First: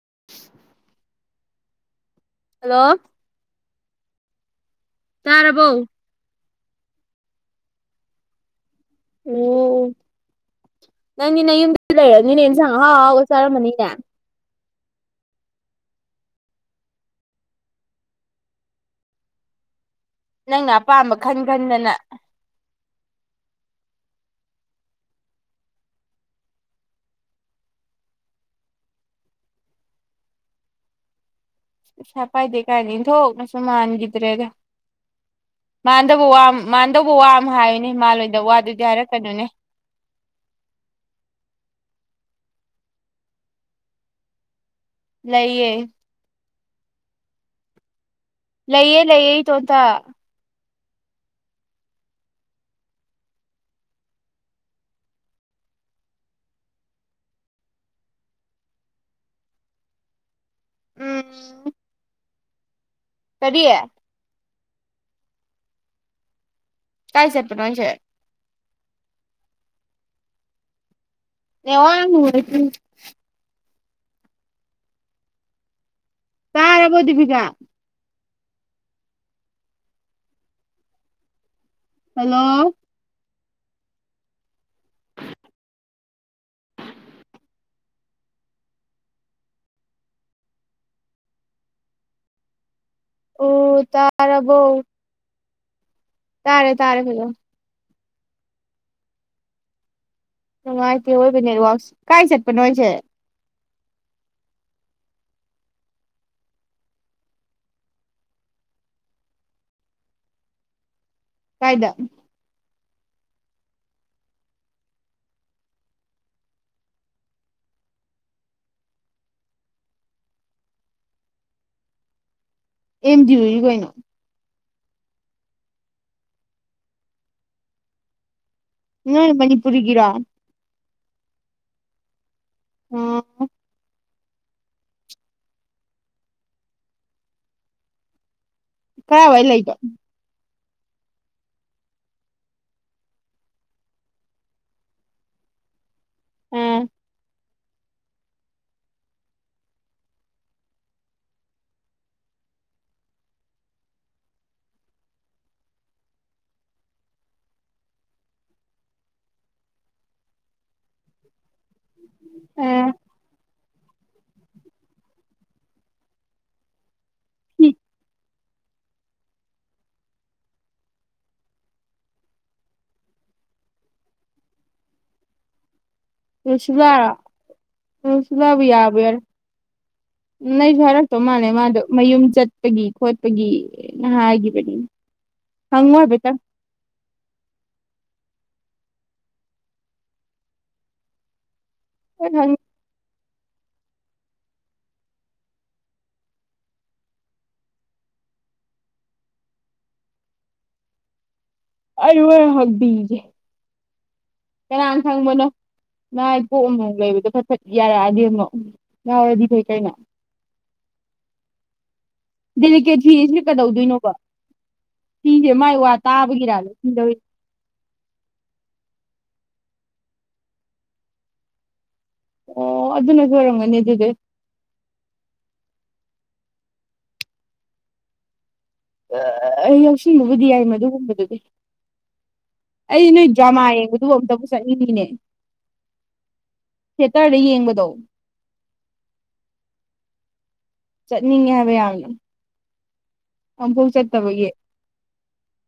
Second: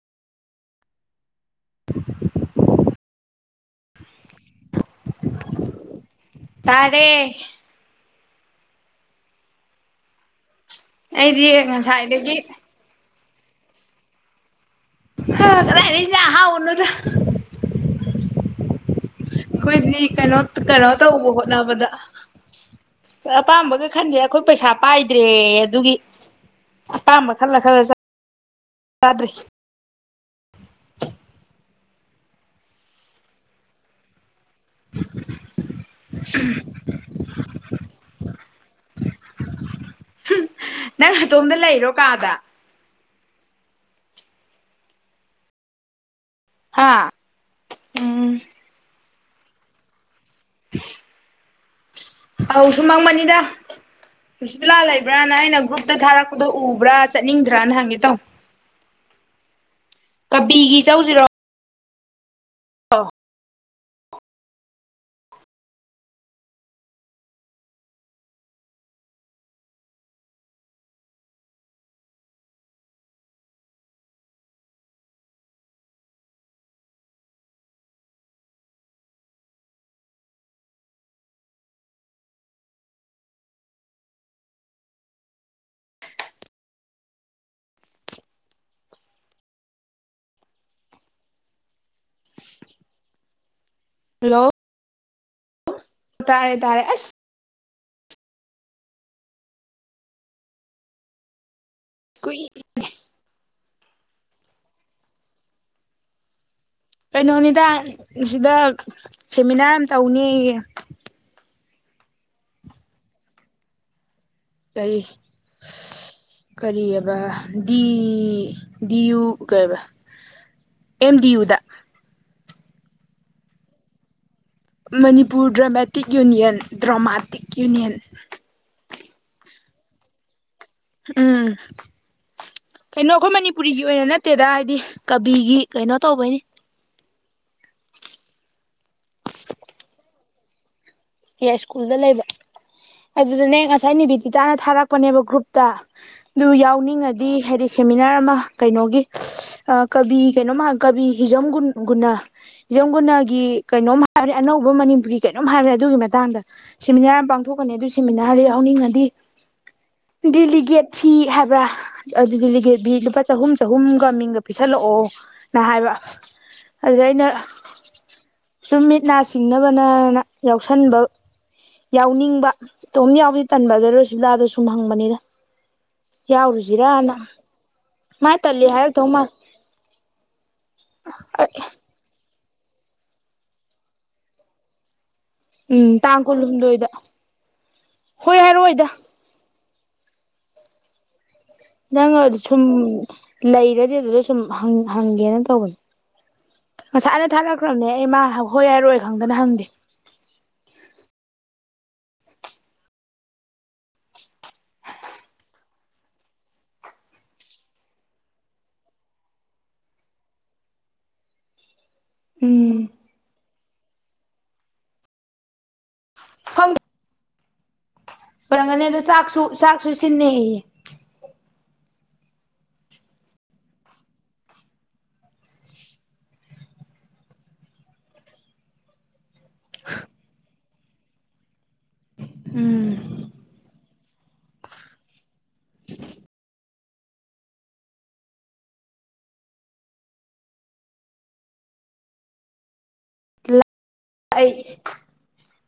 [inaudible] [inaudible] [unintelligible] ꯇꯥꯔꯕꯣ ꯇꯥꯔꯦ ꯑꯣ ꯅꯪꯗꯤ ꯑꯩꯗꯤ ꯅꯌꯨꯝꯗ ꯉꯁꯥꯏꯗꯒꯤ ꯂꯦꯏꯔꯝꯅꯤꯅꯦ ꯍꯤꯟꯖꯡ ꯑꯍꯥꯎ ꯑꯍꯥꯎꯕ ꯆꯥꯔꯝꯃꯅꯤꯅꯦ ꯍꯥ ꯀꯗꯥꯏꯗꯩꯩ ꯍꯤꯟꯖꯥꯡ ꯑꯍꯥꯑꯣꯕꯅꯣꯗ ꯈꯣꯏꯗꯤ ꯀꯩꯅꯣ ꯅꯪꯅ ꯀꯩꯅꯣ ꯑꯄꯥꯝꯕ ꯇꯧꯕ ꯈꯟ ꯍꯣꯠꯅꯕꯗ ꯈꯟꯗꯅ ꯑꯄꯥꯝꯕꯒ ꯈꯟꯗꯦ ꯑꯈꯣꯏ ꯄꯩꯁꯥ ꯄꯥꯏꯗ꯭ꯔꯦꯌꯦ ꯑꯗꯨꯒꯤ ꯑꯄꯥꯝꯕ ꯈꯜꯂ ꯈꯜꯂ ꯆꯥꯗ꯭ꯔꯤ [inaudible] ꯄꯩꯁꯥ ꯄꯥꯏꯗꯦ ꯀꯥꯏꯅ ꯏꯟꯊꯣꯛꯅꯁꯨ ꯃꯥꯟꯈꯤꯗ꯭ꯔꯦꯗ ꯃꯥꯟꯗꯕ ꯋꯥ ꯃꯥꯟꯅꯗꯧꯕ ꯋꯥ ꯑꯃ ꯍꯥꯏꯌꯨꯅꯦ ꯃꯥꯜꯂꯣꯏꯗ ꯋꯥꯗꯨꯗꯤ ꯍꯥꯏꯔꯛꯀꯅꯨꯅꯦ ꯅꯪ ꯅꯇꯣꯝꯗ ꯂꯩꯔꯣ ꯀꯥꯗ ꯂꯩꯌꯦ ꯍꯥꯥ ꯎꯝ ꯂꯩꯌꯦ ꯂꯩꯌꯦ ꯏꯇꯣꯟꯇ ꯑꯧ ꯁꯨꯃ ꯍꯪꯕꯅꯤꯗ ꯄꯤꯁꯤꯕꯥꯂꯥ ꯂꯩꯕ꯭ꯔꯥꯅ ꯑꯩꯅ ꯒ꯭ꯔꯨꯞꯇ ꯊꯥꯔꯛꯄꯗꯣ ꯎꯕ꯭ꯔꯥ ꯆꯠꯅꯤꯡꯗ꯭ꯔꯅ ꯍꯪꯒꯦ ꯇꯧꯅ ꯀꯕꯤꯒꯤ ꯆꯧꯖꯤꯔꯣ ꯎꯝ [inaudible] ꯀꯔꯤ ꯀꯥꯢ ꯆꯠꯄꯅꯣ ꯍꯥꯏꯁꯦ ꯅꯦꯠꯋꯥꯛ ꯌꯥꯝ ꯅꯨꯡꯉꯥꯏꯇꯦ ꯇꯔꯕꯣ ꯗꯤꯄꯤꯀꯥ ꯍꯜꯂꯣ ꯑꯣ ꯍꯜꯂꯣ ꯇꯔꯕꯣ ꯇꯥꯔꯦ ꯇꯔꯦ ꯇꯥꯔꯦ ꯇꯔꯦ ꯑꯁ ꯍꯂꯣ ꯅꯨꯡꯥꯏꯇꯦ ꯑꯣꯏꯕꯥ ꯅꯦꯠꯋꯥꯛ ꯁꯦ ꯀꯥꯏ ꯀꯨꯏ ꯆꯠꯄꯅꯣꯏꯁꯦ ꯀꯩꯅꯣꯅꯤꯗ ꯁꯤꯗ ꯁꯦꯃꯤꯅꯥꯔ ꯑꯃ ꯇꯧꯅꯦꯌꯦ ꯀꯥꯏꯗ ꯀꯔꯤ ꯀꯔꯤꯑꯕ ꯗꯤ ꯗꯤꯌꯨ ꯀꯩꯕ ꯑꯦꯝ ꯗꯤ ꯌꯨꯗ ꯑꯃ ꯗꯤ ꯌꯨ ꯗꯤ ꯀꯩꯅꯣ Manipur dramatic union dramatic union ꯅꯣꯏ ꯃꯅꯤꯄꯨꯔꯤ ꯒꯤꯔꯣ ꯎꯝ ꯀꯩꯅꯣ ꯑꯈꯣꯏ ꯑꯣ ꯃꯅꯤꯄꯨꯔꯤꯒꯤ ꯑꯣꯏꯅ ꯅꯠ ꯅꯠꯇꯦꯗ ꯍꯥꯏꯗꯤ ꯀꯕꯤꯒꯤ ꯀꯩꯅꯣ ꯇꯧꯕꯩꯅꯤ ꯀꯥꯔꯥꯏ ꯋꯥꯏ ꯂꯩꯕꯥ ꯌꯥꯏꯁ꯭ꯀꯨꯜꯗ ꯂꯩꯕ ꯑꯗꯨꯗꯅꯦ ꯉꯁꯥꯏ ꯅꯦꯕꯤꯗꯤꯇꯅ ꯊꯥꯔꯛꯄꯅꯦꯕ ꯒ꯭ꯔꯨꯞꯇ ꯑꯗꯨ ꯌꯥꯎꯅꯤꯡꯉꯗꯤ ꯍꯥꯏꯗꯤ ꯁꯦꯃꯤꯅꯥꯔ ꯑꯃ ꯀꯩꯅꯣꯒꯤ ꯀꯕꯤ ꯀꯩꯅꯣꯝ ꯀꯕꯤ ꯍꯤꯖꯝ ꯒꯨꯟ ꯒꯨꯟꯅ ꯍꯤꯖꯝ ꯒꯨꯟꯅꯒꯤ ꯀꯩꯅꯣꯝ ꯍꯥꯏꯕꯅꯤ ꯑꯅꯧꯕ ꯃꯅꯤꯄꯨꯔꯤ ꯀꯩꯅꯣꯝ ꯍꯥꯏꯕꯅꯤ ꯑꯗꯨꯒꯤ ꯃꯇꯥꯡꯗ ꯁꯦꯃꯤꯅꯥꯔ ꯑꯃ ꯄꯥꯡꯊꯣꯛꯀꯅꯤ ꯑꯗꯨ ꯁꯦꯃꯤꯅꯥꯔꯁ ꯌꯥꯅꯤꯡꯉꯗꯤ ꯗꯤꯂꯤꯒꯦꯠ ꯐꯤ ꯍꯥꯏ ꯑꯗꯨ ꯗꯤꯂꯤꯒꯦ ꯑꯥ ꯕꯤ ꯂꯨꯄꯥ ꯆꯥꯍꯨꯝ ꯆꯍꯨꯝꯒ ꯃꯤꯡꯒ ꯄꯤꯁꯜꯂꯛꯑꯣꯅ ꯍꯥꯏꯕ ꯑꯗꯨꯗ ꯑꯩꯅꯥ ꯁꯨꯝ ꯃꯤꯠ ꯅꯥ ꯁꯤꯡꯅꯕꯅ ꯌꯥꯎꯁꯟꯕ ꯌꯥꯎꯅꯤꯡꯕ ꯏꯇꯣꯝ ꯌꯥꯎꯕꯗꯤ ꯇꯟꯕ ꯑꯗꯨꯗ ꯔꯣꯁꯤꯕ꯭ꯂꯥꯗꯣ ꯁꯨꯝ ꯍꯡꯕꯅꯤꯗ ꯔꯣꯁꯤꯕ꯭ꯂꯥ ꯔꯣ ꯃꯥ ꯔꯣꯁꯤꯕ꯭ꯂꯥꯕꯨ ꯇꯜꯂꯤ ꯌꯥꯕꯨ ꯍꯥꯏꯔꯛꯇꯧ ꯌꯥꯔꯣꯏ ꯃꯥꯜ ꯁꯤ ꯍꯥꯢꯔꯛꯇꯣꯢ ꯃꯥꯂꯦ ꯃꯗꯣ ꯃꯌꯨꯝ ꯌꯨꯝ ꯆꯠꯄꯒꯤ ꯈꯣꯠꯄꯒꯤ ꯅ ꯍꯥꯏꯒꯤꯕꯅꯤ ꯎꯝ ꯇꯥꯡ ꯀꯨꯜꯍꯨꯝꯗꯣꯢꯗ ꯍꯣꯏ ꯍꯥꯏꯔꯛꯑꯣꯏꯗ ꯅꯡ ꯑꯗ ꯁꯨꯝ ꯂꯩꯔꯗꯤ ꯑꯗꯨꯗ ꯁꯨꯝ ꯍꯪ ꯍꯪꯒꯦꯅ ꯇꯧꯕꯅꯦ ꯉꯁꯥꯏꯅ ꯊꯥꯔꯛꯈ꯭ꯔꯕꯅꯦ ꯑꯩ ꯃꯥ ꯍꯣꯏ ꯍꯥꯏꯔꯛ ꯑꯣꯏ ꯈꯪꯗꯅ ꯍꯪꯗꯦ ꯑꯩ ꯍꯣꯔꯦꯟ ꯍꯪꯕꯤꯒꯦ ꯀꯅꯥꯅ ꯈꯪꯕꯅꯣ ꯅꯥꯏ ꯄꯣꯛ ꯑꯃꯃꯨꯛ ꯂꯩꯕꯗꯣ ꯐꯠ ꯐꯠ ꯌꯥꯔꯛꯑꯗꯤ ꯑꯃꯨꯛ ꯉꯥꯎꯔꯗꯤ ꯐꯩ ꯀꯩꯅꯣ ꯎꯝ ꯗꯦꯂꯤꯀꯦꯠ ꯐꯤꯁꯤꯅ ꯀꯩꯗꯧ ꯗꯣꯢꯅꯣꯕ ꯁꯤꯁꯦ ꯃꯥꯏ ꯋꯥ ꯇꯥꯕꯒꯤꯔ ꯂꯤ ꯈꯪ ꯑꯣꯏꯔꯝꯒꯅꯤ ꯑꯗꯣ ꯆꯥꯛꯁꯨ ꯆꯥꯛꯁꯨ ꯁꯤꯟꯅꯦꯌꯦ ꯑꯣ ꯑꯗꯨꯅꯁꯨ ꯑꯣꯏꯔꯝꯒꯅꯤ ꯑꯗꯨꯗꯤ ꯑꯦ ꯑ ꯌꯥꯎꯁꯤꯜꯂꯨꯕꯗꯤ ꯌꯥꯏ ꯃꯗꯨ ꯍꯝꯕꯗꯨꯗꯤ ꯑꯩ ꯎꯝ ꯅꯣꯏ ꯗ꯭ꯔꯥꯃ ꯌꯦꯡꯕ ꯑꯗꯨ ꯑꯝꯇꯕꯨ ꯆꯠꯅꯤꯡꯉꯤꯅꯦ ꯊꯦꯇꯔꯗ ꯌꯦꯡꯕꯗꯣ ꯆꯠꯅꯤꯡꯉꯦ ꯍꯥꯏꯕ ꯌꯥꯝꯅ ꯑꯝꯕꯧ ꯑꯩ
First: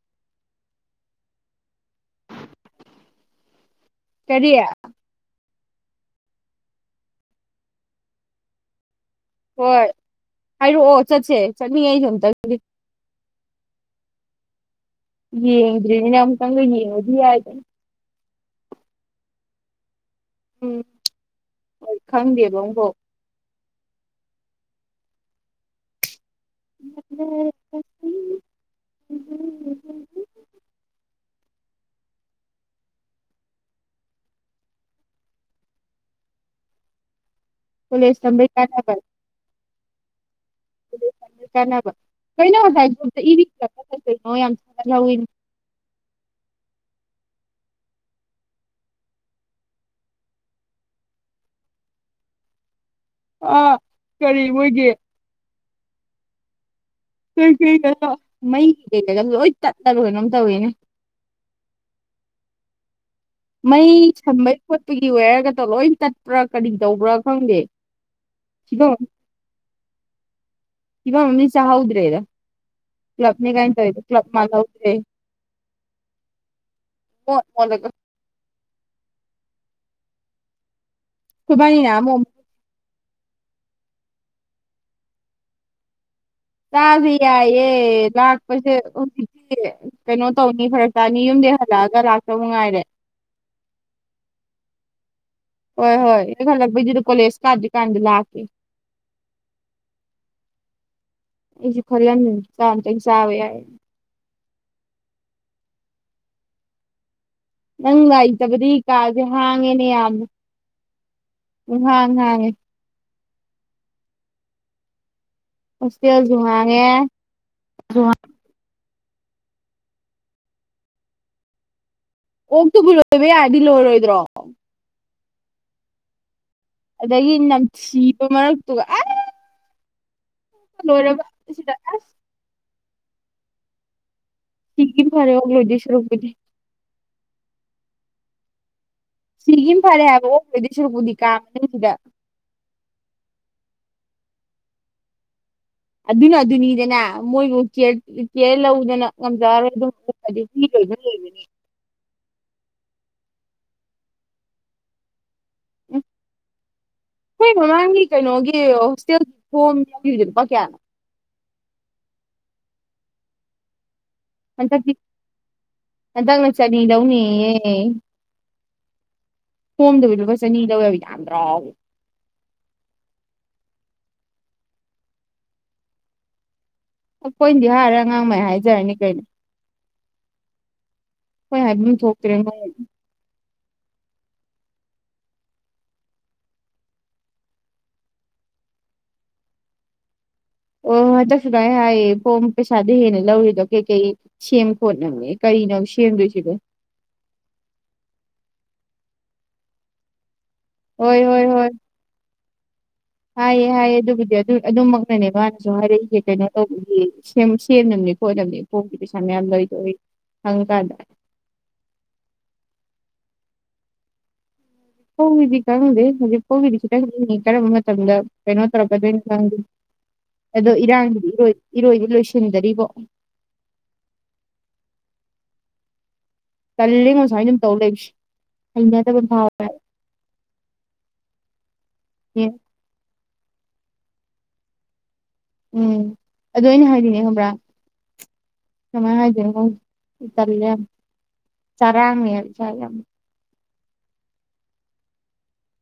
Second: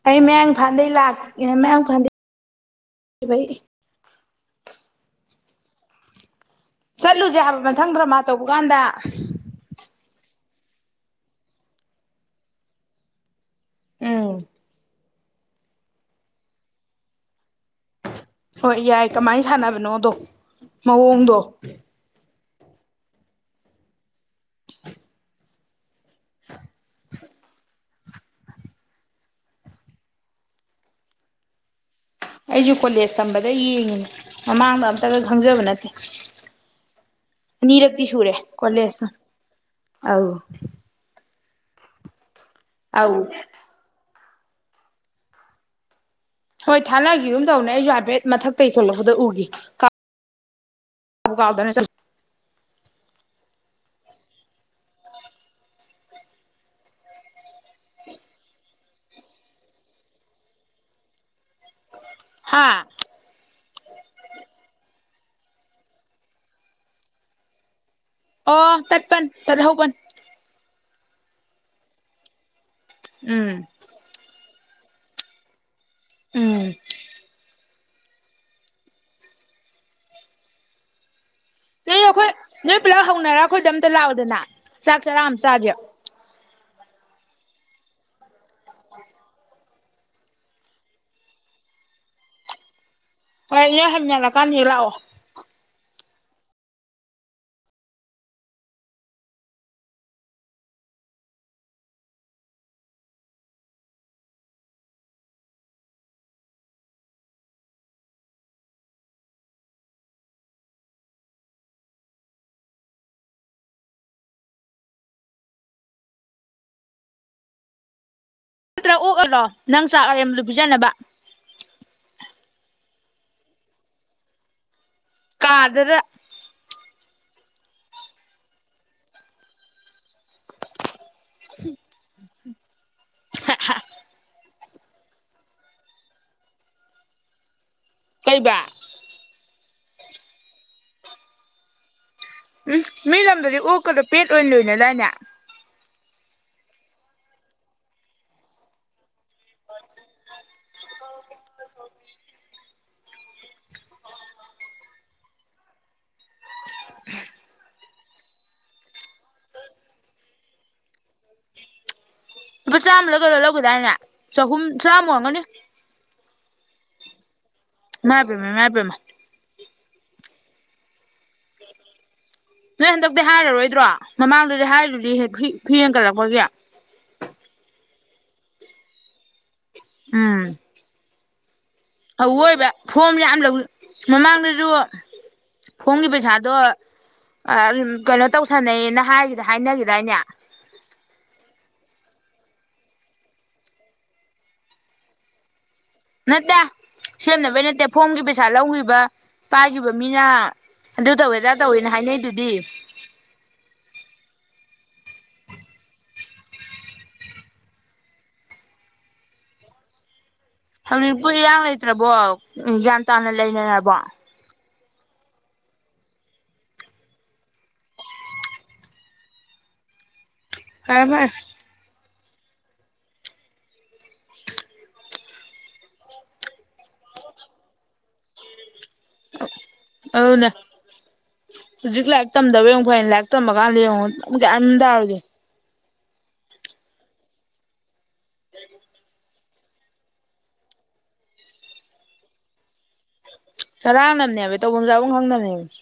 ꯑꯩ ꯃꯌꯥꯡ ꯏꯝꯐꯥꯟ ꯗꯩ ꯂꯥꯛ ꯃꯌꯥꯡ ꯏꯝꯐꯟ ꯗꯩ ꯀꯔꯤ ꯆꯠꯂꯨꯁꯦ ꯍꯥꯏꯕ ꯃꯊꯪ ꯗ꯭ꯔꯃꯥ ꯇꯧꯕ ꯀꯥꯟꯗ ꯍꯣꯏ ꯍꯥꯏꯔꯛꯑꯣ ꯆꯠꯁꯦ ꯆꯠꯅꯤꯡꯉꯦ ꯑꯩꯁꯨ ꯑꯝꯇꯪꯗꯤ ꯎꯝ ꯌꯦꯡꯗ꯭ꯔꯤꯕꯅꯤꯅ ꯑꯃꯨꯛꯇꯪꯒ ꯌꯦꯡꯉꯨꯕꯗꯤ ꯌꯥꯏꯗꯅ ꯍꯣꯏ ꯌꯥꯏ ꯀꯃꯥꯏꯅ ꯁꯥꯟꯅꯕꯅꯣꯗꯣ ꯃꯑꯣꯡꯗꯣ ꯂꯣꯡꯕꯣ [unintelligible] ꯑꯩꯁꯨ ꯀꯣꯂꯦꯖ ꯇꯝꯕꯗ ꯌꯦꯡꯉꯤꯅꯦ ꯃꯃꯥꯡꯗ ꯑꯝꯇꯒ ꯈꯪꯖꯕ ꯅꯠꯇꯦ ꯑꯅꯤꯔꯛꯇꯤ ꯀꯣꯂꯦꯖ ꯁꯨꯔꯦ ꯇꯝꯕꯩ ꯀꯥꯟꯅꯕ ꯀꯣꯂꯦꯖꯅ ꯑꯧ ꯀꯥꯟꯅꯕ ꯀꯩꯅ ꯉꯁꯥꯏꯗꯣ ꯑꯧ [unintelligible] ꯀꯩꯅꯣ ꯌꯥꯝ ꯊꯦꯠꯍꯧꯋꯤ ꯊꯥꯅꯒꯤꯒꯨꯝ ꯇꯧꯕꯅꯦ ꯑꯩꯁꯨ ꯍꯥꯏꯄꯦꯠ ꯃꯊꯛꯇꯩ ꯊꯣꯛꯂꯛꯄꯗ ꯎꯒꯤ ꯃꯨꯛ ꯀꯥꯎꯗꯅ ꯆꯠ ꯑꯥ ꯀꯔꯤ ꯑꯣꯏꯒꯦ ꯀꯩꯀꯩ ꯃꯩ ꯀꯩꯗ ꯃꯩ ꯂꯣꯏ ꯇꯠꯂ ꯀꯩꯅꯣꯝ ꯇꯧꯔꯦꯅꯦ ꯍꯥꯥ ꯃꯩ ꯁꯝꯕꯒꯤ ꯈꯣꯠꯄꯒꯤ ꯋꯦꯌꯔꯒꯗꯣ ꯂꯣꯏ ꯇꯠꯄ꯭ꯔꯥ ꯀꯔꯤ ꯇꯧꯕ꯭ꯔꯥ ꯈꯪꯗꯦ ꯑꯣ ꯐꯤꯕꯝ ꯇꯠꯄꯟ ꯇꯠꯍꯧꯕꯟ ꯐꯤꯚꯝ ꯑꯝꯗꯤ ꯆꯥꯍꯧꯗ꯭ꯔꯦꯗ ꯀ꯭ꯂꯞꯅꯤ ꯎꯝ ꯀꯥꯏꯅ ꯇꯧꯔꯤꯗꯣ ꯎꯝ [unintelligible] ꯈꯣꯢꯕꯅꯤ ꯅꯣꯏ ꯅꯍꯥꯟꯃꯨꯛ ꯑꯩꯈꯣꯏ ꯅꯣꯏ ꯄꯨꯂꯞ ꯍꯧꯅꯔ ꯑꯩꯈꯣꯏꯗ ꯑꯝꯇ ꯂꯥꯛꯎꯗꯅ ꯆꯥꯛ ꯆꯔꯥ ꯑꯃ ꯆꯥꯖꯦ ꯆꯥꯁꯦ ꯌꯥꯏꯌꯦ ꯂꯥꯛꯄꯁꯦ ꯍꯧꯖꯤꯛꯇꯤ ꯀꯩꯅꯣ ꯇꯧꯅꯤ ꯐꯔꯛ ꯇꯥꯅꯤ ꯌꯨꯝꯗꯩ ꯍꯜꯂꯛꯑꯒ ꯂꯥꯛꯇꯧ ꯃꯉꯥꯏꯔꯦ ꯍꯣꯏꯅꯦ ꯍꯟꯖꯜꯂꯛꯑ ꯀꯥꯟꯗ ꯍꯦꯛ ꯂꯥꯛꯑꯣ ꯍꯣꯏ ꯍꯣꯏ ꯑꯩ ꯍꯜꯂꯛꯄꯩꯗꯨꯗ ꯀꯣꯂꯦꯖ ꯀꯥꯗ꯭ꯔꯤ ꯀꯥꯟꯗ ꯂꯥꯛꯀꯦ ꯑꯩꯁꯨ ꯈꯜꯂꯝꯃꯤꯅꯦ ꯆꯥꯛ ꯑꯝꯇꯪ ꯆꯥꯕ ꯌꯥꯏꯌꯦꯅ ꯅꯪ ꯉꯥꯏꯇꯕꯗꯤ ꯀꯥꯁꯦ ꯍꯥꯡꯉꯦꯅꯦ ꯌꯥꯝꯅ ꯄꯨꯡꯍꯥꯡ ꯍꯥꯡꯉꯦ ꯍꯣꯁꯇꯦꯜꯁꯨ ꯍꯥꯡꯉꯦ ꯁꯨ ꯍꯥ ꯅꯠꯇꯔꯒ ꯑꯣꯛ ꯂꯣꯏꯔꯣ ꯅꯪ ꯆꯥꯛ ꯑꯔꯦꯝꯕꯗꯨ ꯄꯤꯖꯅꯕ ꯑꯣꯛ ꯇꯕꯨ ꯂꯣꯢꯕ ꯌꯥꯔꯗꯤ ꯂꯣꯢꯔꯣꯏꯗ꯭ꯔꯣ ꯀꯥ ꯗꯨꯗ ꯑꯗꯒꯤ ꯅꯝꯊꯤꯕ ꯃꯔꯛꯇꯨꯗ ꯑꯦ ꯂꯣꯏꯔꯕ ꯁꯤꯗ ꯑꯁ ꯍꯥ ꯍꯥ ꯁꯤꯈꯤ ꯐꯔꯦ ꯑꯣꯛ ꯂꯣꯏꯗꯣꯏ ꯁꯔꯨꯛꯄꯨꯗꯤ ꯀꯩꯕ ꯁꯤꯒꯤꯕꯅ ꯐꯔꯦ ꯍꯥꯏꯕ ꯑꯣꯛ ꯂꯣꯏꯗꯣꯏ ꯁꯨꯔꯨꯛꯄꯨꯗꯤ ꯀꯥ ꯃꯅꯨꯡꯗꯨꯗ ꯎꯝ ꯃꯤ ꯂꯝꯗꯗꯤ ꯑꯣꯛꯀꯗꯣ ꯄꯦꯠ ꯑꯣꯏꯅ ꯂꯣꯏꯅꯦꯗꯥꯏꯅꯦ ꯑꯗꯨꯅ ꯑꯗꯨꯅꯤꯗꯅ ꯃꯣꯏꯕꯨ ꯀꯦꯌꯔ ꯀꯦꯌꯔ ꯂꯧꯢꯗꯅ ꯉꯝꯖꯔꯔꯣꯏ ꯑꯗꯨꯗꯤ ꯃꯤ ꯂꯣꯏꯅꯤꯡ ꯂꯣꯢꯕꯅꯤ ꯎꯝ ꯑꯩꯈꯣꯏ [inaudible] ꯃꯃꯥꯡꯒꯤ ꯀꯩꯅꯣꯒꯤ ꯍꯣꯁꯇꯦꯜꯒꯤ ꯐꯣꯝ ꯂꯧꯒꯤꯕꯗꯣ ꯂꯨꯄꯥ ꯀꯌꯥꯅꯣ ꯂꯨꯄꯨ ꯆꯥꯝꯃꯔ ꯀꯩꯅꯣ ꯂꯧꯒꯤꯗꯥꯏꯅꯦ ꯆꯍꯨꯝ ꯍꯟꯗꯛꯇꯤ ꯆꯥꯝꯃ ꯑꯣꯏꯔꯝꯒꯅꯤ ꯍꯟꯗꯛꯅ ꯆꯅꯤ ꯂꯧꯅꯤꯌꯦ ꯌꯦ ꯏꯃꯥꯏꯄꯦꯝꯃ ꯏꯃꯥꯏ ꯄꯦꯝꯃ ꯐꯣꯝꯗꯨꯒꯤ ꯂꯨꯄꯥ ꯆꯅꯤ ꯂꯧꯋ ꯌꯥꯝꯗ꯭ꯔꯣ ꯅꯣꯏ ꯍꯟꯗꯛꯇꯤ ꯍꯥꯏꯔꯔꯣꯏꯗ꯭ꯔꯣ ꯃꯃꯥꯡꯗꯨꯗꯤ ꯍꯥꯏꯔꯤꯗꯨꯗꯤ ꯐ ꯐꯤ ꯍꯦꯟꯒꯠꯂꯛꯄꯒꯤ ꯑꯩꯈꯣꯏꯅꯗꯤ ꯍꯥꯏꯔꯔꯣꯏ ꯑꯉꯥꯡ ꯃꯥꯏ ꯍꯥꯏꯖꯔꯅꯤ ꯀꯩꯅꯣ ꯎꯝ ꯑꯩꯈꯣꯏ ꯍꯥꯏꯕꯝ ꯊꯣꯛꯇ꯭ꯔꯦ ꯃꯣꯏ ꯑꯑꯣꯏꯕ ꯐꯣꯝ ꯌꯥꯝ ꯂꯧ ꯃꯃꯥꯡꯗꯁꯨ ꯐꯣꯝꯒꯤ ꯄꯩꯁꯥꯗꯣ ꯑꯥ ꯀꯩꯅꯣ ꯇꯧꯁꯥꯟꯅꯩꯌꯦꯅ ꯍꯥꯏ ꯍꯥꯏꯅꯈꯤꯗꯥꯏꯅꯦ ꯑꯣ ꯍꯟꯗꯁꯨꯗꯥꯏ ꯍꯥꯏꯌꯦ ꯐꯣꯝ ꯄꯩꯁꯥꯗꯣ ꯍꯦꯟꯅ ꯂꯧꯔꯤꯗꯣ ꯀꯩꯀꯩ ꯁꯦꯝ ꯈꯣꯠꯅꯕꯅꯦ ꯀꯔꯤꯅꯣꯕ ꯁꯦ ꯅꯠꯇꯦ ꯁꯦꯝꯅꯕꯩ ꯅꯠꯇꯦ ꯐꯣꯝꯒꯤ ꯄꯩ ꯄꯩꯁꯥ ꯂꯧꯒꯤꯕ ꯆꯥꯈꯤꯕ ꯃꯤꯅ ꯑꯗꯨ ꯍꯣꯏ ꯇꯧꯋꯦ ꯍꯣꯏ ꯑꯗꯥ ꯍꯣꯏ ꯇꯧꯋꯦꯅ ꯍꯥꯏꯅꯩꯗꯨꯗꯤ ꯍꯥꯏꯌꯦ ꯍꯥꯏꯌꯦ ꯑꯗꯨꯕꯨꯗꯤ ꯑꯗꯨ ꯑꯗꯨꯃꯛꯅꯅꯦ ꯃꯥꯅꯁꯨ ꯍꯥꯏꯔꯛꯏꯁꯦ ꯀꯩꯅꯣ ꯇꯧꯕꯒꯤ ꯁꯦꯝ ꯁꯦꯝꯅꯕꯅꯤ ꯈꯣꯠꯅꯕꯅꯤ ꯐꯣꯝꯒꯤ ꯄꯩꯁꯥ ꯃꯌꯥꯝ ꯂꯧꯋꯤꯗꯣꯌꯦ ꯍꯧꯖꯤꯛ ꯄꯨꯗꯤ ꯏꯔꯥꯡ ꯂꯩꯇ꯭ꯔꯕꯣ ꯎꯝ ꯌꯥꯝ ꯇꯥꯅ ꯂꯩꯅꯔꯕ ꯍꯨꯒꯤꯗꯤ ꯈꯪꯗꯦ ꯍꯧꯖꯤꯛ ꯐꯧꯒꯤꯗꯤ ꯈꯤꯇꯪ ꯀꯔꯝꯕ ꯃꯇꯝꯗ ꯀꯩꯅꯣ ꯇꯧꯔꯛꯀꯗꯣꯏꯅꯣ ꯈꯪꯗꯦ ꯑꯗꯣ ꯐꯔꯦ ꯏꯔꯥꯡꯒꯤꯗꯤ ꯐꯔꯦ ꯏꯔꯣꯏ ꯏꯔꯣꯏꯗꯤ ꯂꯁꯤ ꯆꯤꯟꯗꯔꯤꯕꯣ ꯇꯜꯂꯦꯉꯣ ꯁꯥꯏꯟ ꯁꯨꯝ ꯇꯧ ꯂꯩꯕꯁꯦ ꯍꯩꯅꯗꯕ ꯑꯃ ꯐꯥꯎꯔꯦ ꯑꯗꯨꯅꯦ ꯍꯧꯖꯤꯛ ꯂꯥꯏꯔꯤꯛ ꯇꯝꯗꯕꯩ ꯑꯃꯨꯛ ꯐꯩꯅꯦ ꯂꯥꯏ ꯇꯝꯃ ꯀꯥꯟꯗ ꯌꯦꯡꯉꯣ ꯒ꯭ꯌꯥꯟ ꯃꯦꯟ ꯇꯔꯣꯏꯗꯩ ꯎꯝ ꯑꯗꯨ ꯑꯩꯅ ꯍꯥꯏꯗꯤꯅꯦ ꯈꯪꯕ꯭ꯔ ꯀꯃꯥꯏ ꯍꯥꯏꯗꯣꯏꯅꯣ ꯏꯂꯦ ꯑꯦꯛꯖꯥꯃꯤꯅꯔ ꯆꯔꯥꯡꯉꯦ [unintelligible] ꯆꯔꯥꯡꯅꯕꯅꯦꯕ ꯇꯧꯐꯝ ꯆꯥꯐꯝ ꯈꯪꯅꯕꯅꯦꯕ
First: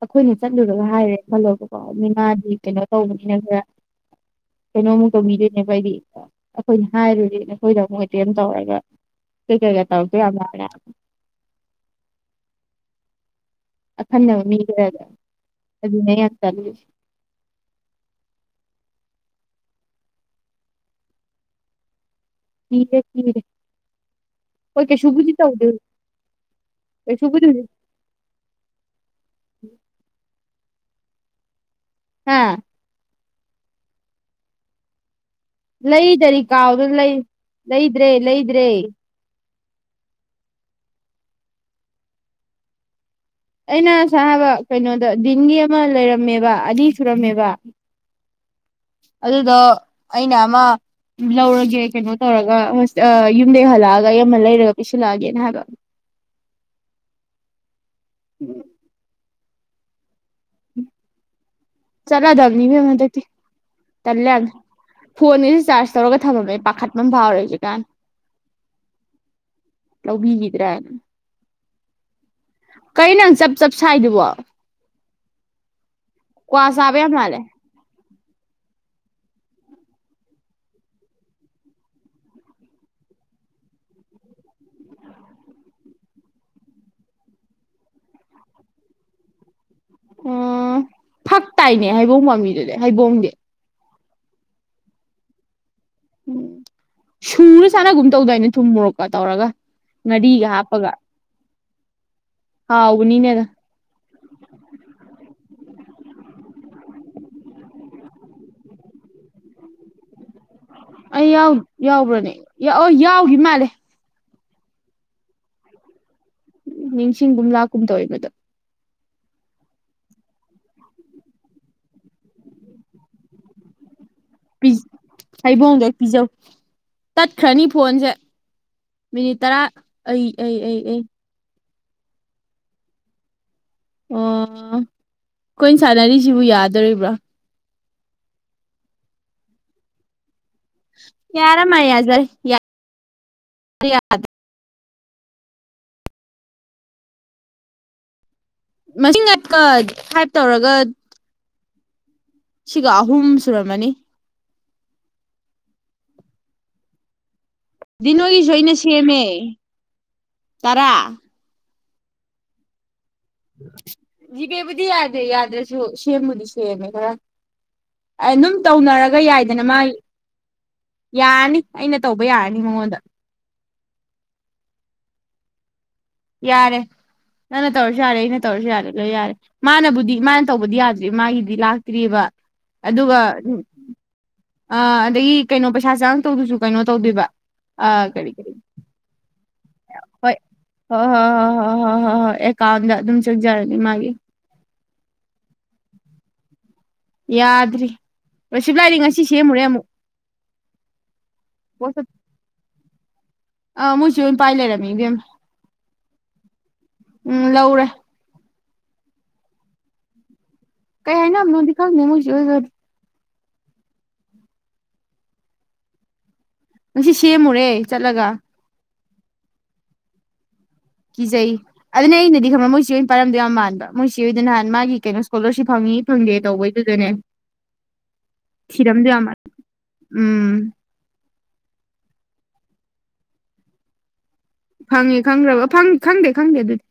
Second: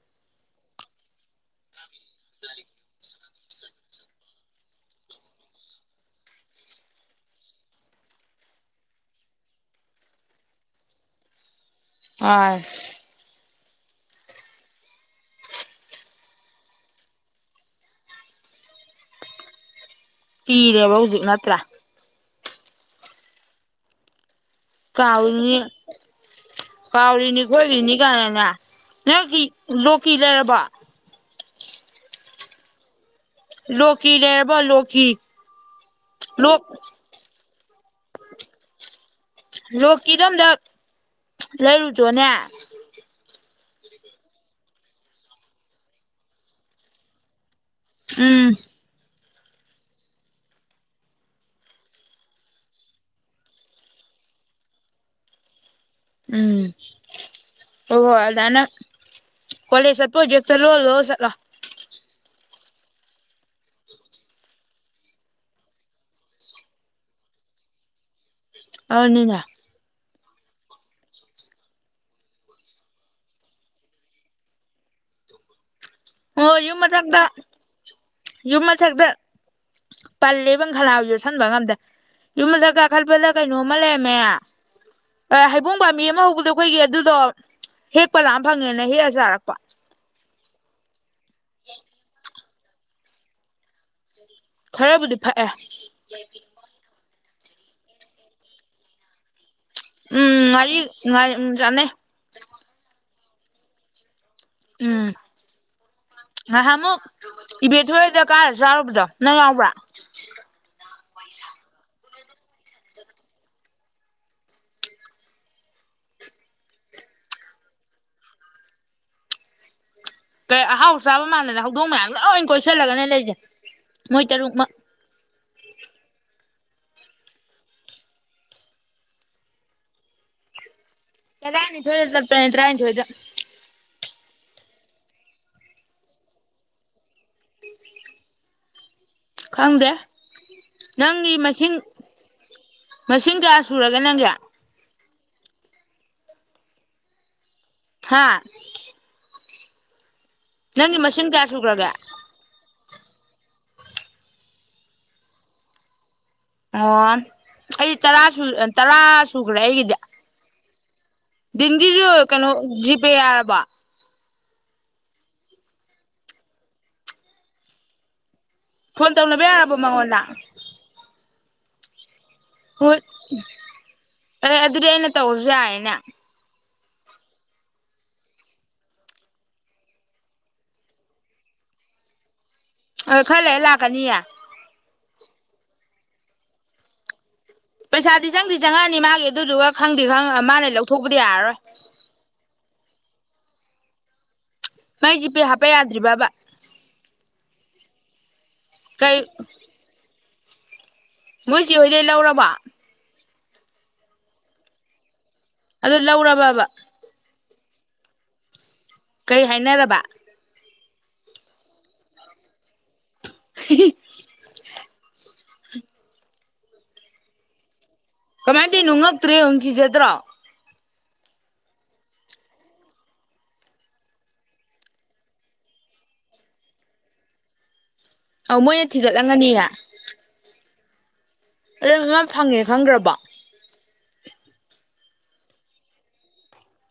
ꯑꯩꯈꯣꯏꯅ ꯆꯠꯂꯨꯔꯒ ꯍꯥꯏꯔꯦ ꯈꯜꯂꯣ ꯇꯧꯅꯤ ꯃꯗꯤ ꯀꯩꯅꯣ ꯇꯧꯕꯅꯦ ꯑꯩꯅ ꯈꯔ ꯀꯩꯅꯣꯃꯨꯛ ꯇꯧꯕꯤꯗꯣꯏꯅꯦꯕ ꯑꯩꯗꯤ ꯑꯩꯈꯣꯏꯅ ꯍꯥꯏꯔꯣꯗꯤ ꯑꯩꯈꯣꯏꯗ ꯑꯃꯨꯛ ꯑꯦꯇꯦꯝ ꯇꯧꯔꯒ ꯀꯩꯀꯩꯒ ꯇꯧꯔꯛꯇꯣꯏ ꯌꯥꯝ ꯃꯥꯜꯂꯦ ꯑꯥꯁ ꯑꯈꯟꯅꯕ ꯃꯤ ꯈꯔꯗ ꯑꯗꯨꯅꯦ ꯑꯩ ꯌꯥꯝ ꯇꯜꯂꯤꯁꯦ ꯀꯤꯔꯦꯕ ꯍꯧꯖꯤꯛ ꯅꯠꯇ꯭ꯔ ꯀꯤꯗꯦ ꯀꯤꯔ ꯀꯥꯎꯔꯤꯅꯤ ꯀꯥꯎꯔꯤꯅꯤ ꯀꯩꯁꯨꯕꯨꯗꯤ ꯍꯧꯖꯤꯛ ꯈꯣꯏꯔꯤꯅꯤ ꯀꯥꯏꯅꯅꯦ ꯅꯪꯒꯤ ꯂꯣꯛꯀꯤ ꯂꯩꯔꯕꯣ ꯍꯥꯥ ꯂꯣꯀꯤ ꯂꯩꯔꯕꯣ ꯂꯣꯀꯤ ꯂꯩ ꯗꯔꯤ ꯂꯣꯛ ꯀꯥꯎꯗꯅ ꯂꯩ ꯂꯩꯗ꯭ꯔꯦ ꯂꯩꯗ꯭ꯔꯦ ꯔꯣꯛꯀꯤꯗꯝꯗ ꯂꯩꯔꯨꯆꯣꯅꯦ ꯑꯩꯅ ꯁꯥꯕ ꯀꯩꯅꯣꯗ ꯗꯤꯟꯒꯤ ꯑꯃ ꯂꯩꯔꯝꯃꯦꯕ ꯑꯅꯤ ꯁꯨꯔꯝꯃꯦꯕ ꯎꯝ ꯑꯗꯨꯗꯣ ꯑꯩꯅ ꯑꯃ ꯂꯧꯔꯒꯦ ꯀꯩꯅꯣ ꯇꯧꯔꯒ ꯌꯨꯝꯗꯩ ꯍꯜꯂꯛꯑꯒ ꯑꯩ ꯑꯃ ꯂꯩꯔꯒ ꯄꯤꯁꯤꯜꯂꯛꯑꯒꯦꯅ ꯍꯥꯏꯕ ꯎꯝ ꯍꯣ ꯍꯣ ꯑꯗꯥꯏꯅ ꯀꯣꯂꯦꯖ ꯆꯠ [unintelligible] ꯆꯠꯂꯗꯕꯅꯤ ꯏꯕꯦꯝꯝ ꯍꯟꯗꯛꯇꯤ ꯇꯜꯂꯦ ꯌꯥꯝꯅ ꯐꯣꯟꯒꯤꯁꯤ ꯆꯥꯔꯖ ꯇꯧꯔꯒ ꯊꯝꯃꯝꯃꯦ ꯄꯥꯈꯠꯄ ꯑꯃ ꯐꯥꯎꯔꯦ ꯍꯧꯖꯤꯛꯀꯥꯟ ꯑꯅꯤꯅ ꯂꯧꯕꯤꯒꯤꯗ꯭ꯔ ꯀꯩꯅꯣ ꯅꯪ ꯆꯞ ꯆꯞ ꯁꯥꯏꯗꯨꯕꯣ ꯑꯣ ꯀ꯭ꯋꯥ ꯌꯨꯝ ꯆꯥꯕ ꯌꯥꯝ ꯃꯊꯛꯇ ꯃꯥꯜꯂꯦ ꯌꯨꯝ ꯃꯊꯛꯇ ꯄꯜꯂꯦꯕ ꯈꯅꯥꯎ ꯌꯣꯠꯁꯟꯕ ꯉꯝꯗꯦ ꯌꯨꯝ ꯃꯊꯛ ꯀꯥꯈꯠꯄꯗ ꯀꯩꯅꯣꯝꯃ ꯂꯩꯔꯝꯃꯦ ꯍꯩꯕꯣꯡ ꯄꯥꯝꯕꯤ ꯑꯃ ꯍꯧꯕꯗꯣ ꯑꯩꯈꯣꯏꯒꯤ ꯑꯗꯨꯗꯣ ꯍꯦꯛꯄ ꯂꯥꯝ ꯐꯪꯉꯦꯅ ꯍꯦꯛꯑ ꯆꯥꯔꯛꯄ ꯎꯝ ꯐꯥꯛ ꯇꯥꯏꯅꯦ ꯍꯥꯏꯕꯧꯡ ꯄꯥꯝꯕꯤꯁꯦ ꯍꯩꯕꯣꯡꯗꯤ ꯈꯔꯕꯨꯗꯤ ꯐꯛꯑꯦ [inaudible] ꯁꯨꯔꯥ ꯆꯥꯅꯒꯨꯝ ꯇꯧꯗꯥꯏꯅꯦ ꯊꯨꯝ ꯃꯣꯔꯣꯛꯀ ꯇꯧꯔꯒ ꯎꯝ ꯉꯥꯔꯤꯒ ꯉꯥꯔꯤ ꯍꯥꯞꯄꯒ ꯉ ꯎꯝ ꯆꯥꯅꯩ ꯄꯨꯅꯤꯅꯦꯗ ꯎꯝ ꯉꯥꯏꯍꯥꯛꯃꯨꯛ ꯏꯕꯦꯊꯣꯏ ꯍꯣꯏꯗ ꯀꯥꯔ ꯆꯥꯔꯨꯕꯗꯣ ꯅꯪ ꯌꯥꯎꯕ꯭ꯔꯥ ꯑꯩ ꯌꯥꯎ ꯌꯥꯎꯕ꯭ꯔꯅꯦ ꯌꯥꯎꯒꯤ ꯃꯥꯜꯂꯦ ꯅꯤꯡꯁꯤꯡꯒꯨꯝ ꯂꯥꯛꯀꯨꯝ ꯇꯧꯋꯦ ꯃꯗꯣ ꯀꯩ ꯑꯍꯥꯎ ꯆꯥꯕ ꯃꯥꯟꯗꯅ ꯍꯧꯗꯣꯡ ꯃꯌꯥꯝ ꯂꯣꯏ ꯀꯣꯏꯁꯤꯜꯂꯒꯅꯦ ꯂꯩꯖꯦ ꯃꯣꯏ ꯇꯔꯨꯛ ꯃꯛ ꯄꯤꯖ ꯍꯩꯕꯣꯡꯗꯣ ꯍꯦꯛ ꯄꯤꯖꯧ ꯇꯠꯈ꯭ꯔꯅꯤ ꯐꯣꯟꯁꯦ ꯃꯤꯅꯤꯠ ꯇꯔꯥ ꯑꯩ ꯑꯩ ꯑꯩ ꯑꯩ ꯇꯔꯥꯅꯤꯊꯣꯏꯗ ꯇꯥꯠꯄꯅꯦ ꯇꯔꯥꯅꯤꯊꯣꯏꯗ ꯑꯣ ꯑꯈꯣꯏ ꯁꯥꯟꯅꯔꯤꯁꯤꯕꯨ ꯌꯥꯗꯣꯔꯤꯕ꯭ꯔꯣ ꯈꯪꯗꯦ ꯅꯪꯒꯤ ꯃꯁꯤꯡ ꯌꯥꯔꯝꯃꯅꯤ ꯌꯥꯖꯔꯦ ꯃꯁꯤꯡ ꯀꯌꯥ ꯁꯨꯔꯒꯦ ꯅꯪꯒꯤ ꯊꯥ [unintelligible] [inaudible] ꯁꯨꯒꯔꯒꯦ ꯁꯤꯒ ꯑꯍꯨꯝ ꯁꯨꯔꯝꯃꯅꯤ ꯑꯣ ꯑꯩꯗꯤ ꯗꯤ ꯅꯣꯏꯒꯤꯁꯨ ꯇꯔꯥ ꯇꯥꯔꯥ ꯀꯩꯅꯣ ꯖꯤꯞ ꯄꯦ ꯌꯥꯔꯕ ꯖꯤꯒꯦꯕꯨꯗꯤ ꯌꯥꯗꯦ ꯌꯥꯗ꯭ꯔꯁꯨ ꯁꯦꯝꯕꯨꯗꯤ ꯁꯦꯝꯃꯦ ꯈꯔ ꯑꯗꯨꯝ ꯐꯣꯟ ꯇꯧꯅꯔꯒ ꯇꯧꯅꯕ ꯌꯥꯏꯗꯅ ꯌꯥꯔꯕꯣ ꯃꯥꯒꯤ ꯃꯉꯣꯟꯗ ꯌꯥꯔꯅꯤ ꯑꯩꯅ ꯇꯧ ꯕ ꯌꯥꯔꯅꯤ ꯃꯉꯣꯟꯗ ꯑ ꯑꯦ ꯑꯗꯨꯗꯤ ꯑꯩꯅ ꯇꯧꯔꯁꯨ ꯌꯥꯏꯅꯦ ꯌꯥꯔꯦ ꯅꯪꯅ ꯇꯧꯔꯁꯨ ꯌꯥꯔꯦ ꯑꯩꯅ ꯇꯧꯔꯁꯨ ꯌꯥꯔꯦ ꯂꯣꯏ ꯌꯥꯔꯦ ꯃꯥꯅꯕꯨꯗꯤ ꯃꯥꯅ ꯇꯧꯕꯗꯤ ꯌꯥꯗ꯭ꯔꯤꯕ ꯃꯥꯒꯤꯗꯤ ꯂꯥꯛꯇ꯭ꯔꯤꯕ ꯑ ꯑꯗꯨꯒ ꯈꯥꯂꯩꯔꯥ ꯂꯥꯛꯀꯅꯤꯌꯦ ꯑꯥ ꯑꯗꯒꯤ ꯀꯩꯅꯣ ꯄꯩꯁꯥ ꯆꯥꯉꯛꯇꯧꯗꯨꯁꯨ ꯀꯩꯅꯣ ꯇꯧꯗꯣꯏꯕ ꯑ ꯄꯩꯁꯥꯗꯤ ꯀꯔꯤ ꯀꯔꯤ ꯆꯪꯗꯤ ꯆꯪꯉꯛꯑꯅꯤ ꯃꯥꯒꯤ ꯑꯗꯨꯗꯨꯒ ꯈꯪꯗꯦ ꯈꯪ ꯍꯣꯏ ꯃꯥꯅ ꯍꯣꯏ ꯍꯣꯏ ꯂꯧꯊꯣꯛꯄꯗꯤ ꯌꯥꯔꯔꯣꯏ ꯍꯣꯏ ꯍꯣꯏ ꯍꯣꯏ ꯑꯦꯀꯥꯟ ꯀꯑꯣꯟꯗ ꯑꯗꯨꯝ ꯆꯡꯖꯔꯅꯤ ꯃꯥꯒꯤ ꯃꯥꯏ ꯖꯤꯄꯦ ꯍꯥꯞꯄ ꯌꯥꯗ꯭ꯔꯤꯕꯕ ꯌꯥꯗ꯭ꯔꯤ ꯔꯣꯁꯤꯕꯂꯥꯗꯤ ꯀꯩ ꯉꯁꯤ ꯁꯦꯝꯃꯨꯔꯦ ꯑꯃꯨꯛ ꯃꯣꯏ ꯆꯦ ꯍꯣꯏꯗꯩ ꯋꯥꯆꯞ ꯂꯧꯔꯕ ꯑ ꯃꯣꯢ ꯆꯦ ꯍꯣꯢꯅ ꯄꯥꯏꯂꯩꯔꯝꯃꯤ ꯏꯕꯦꯝ ꯑꯗꯨ ꯂꯧꯔꯕꯕ ꯎꯝ ꯂꯧꯔꯦ ꯀꯩ ꯍꯥꯏꯅꯔꯕ ꯀꯩ ꯍꯥꯏ ꯅ ꯑꯝ ꯅꯣꯗꯤ ꯈꯪꯗꯦ ꯃꯣꯢ ꯆꯦ ꯍꯣꯢꯒ ꯍꯤ ꯍꯤ ꯉꯁꯤ ꯁꯦꯝ ꯃꯨꯔꯦ ꯀꯃꯥꯏ ꯇꯣꯢꯅꯣ ꯉꯛ ꯇ꯭ꯔ ꯌꯦꯡꯎ ꯀꯤꯖꯗ꯭ꯔꯣ ꯀꯤꯖꯩ ꯑꯗꯨꯅꯤ ꯑꯩꯅꯗꯤ ꯈꯪꯕ ꯃꯣꯏꯆꯦ ꯑꯣꯏꯅ ꯄꯥꯢꯔꯝꯗꯣ ꯌꯥꯝ ꯃꯥꯟꯕ ꯃꯣꯏꯆꯦꯗꯣ ꯅꯍꯥꯟ ꯃꯥꯒꯤ ꯀꯩꯅꯣ ꯏꯁꯀꯣꯂꯔꯁꯤꯞ ꯐꯪꯉꯤ ꯐꯪꯗꯦ ꯇꯧꯕꯩꯗꯨꯗꯅꯦ ꯑꯧ ꯃꯣꯏꯅ ꯊꯤꯔꯝꯗꯣ ꯌꯥꯝ ꯃꯥꯂꯤ ꯊꯤꯒꯠꯂꯝꯒꯅꯤꯌꯦ ꯎꯝ ꯑꯗꯨ ꯃ ꯐꯪꯉꯦ ꯈꯪꯒ꯭ꯔꯕꯣ ꯐꯪꯉꯦ ꯈꯪꯈ꯭ꯔꯕ ꯈꯪꯗꯦ ꯈꯪꯗꯦ ꯑꯗꯨꯗꯤ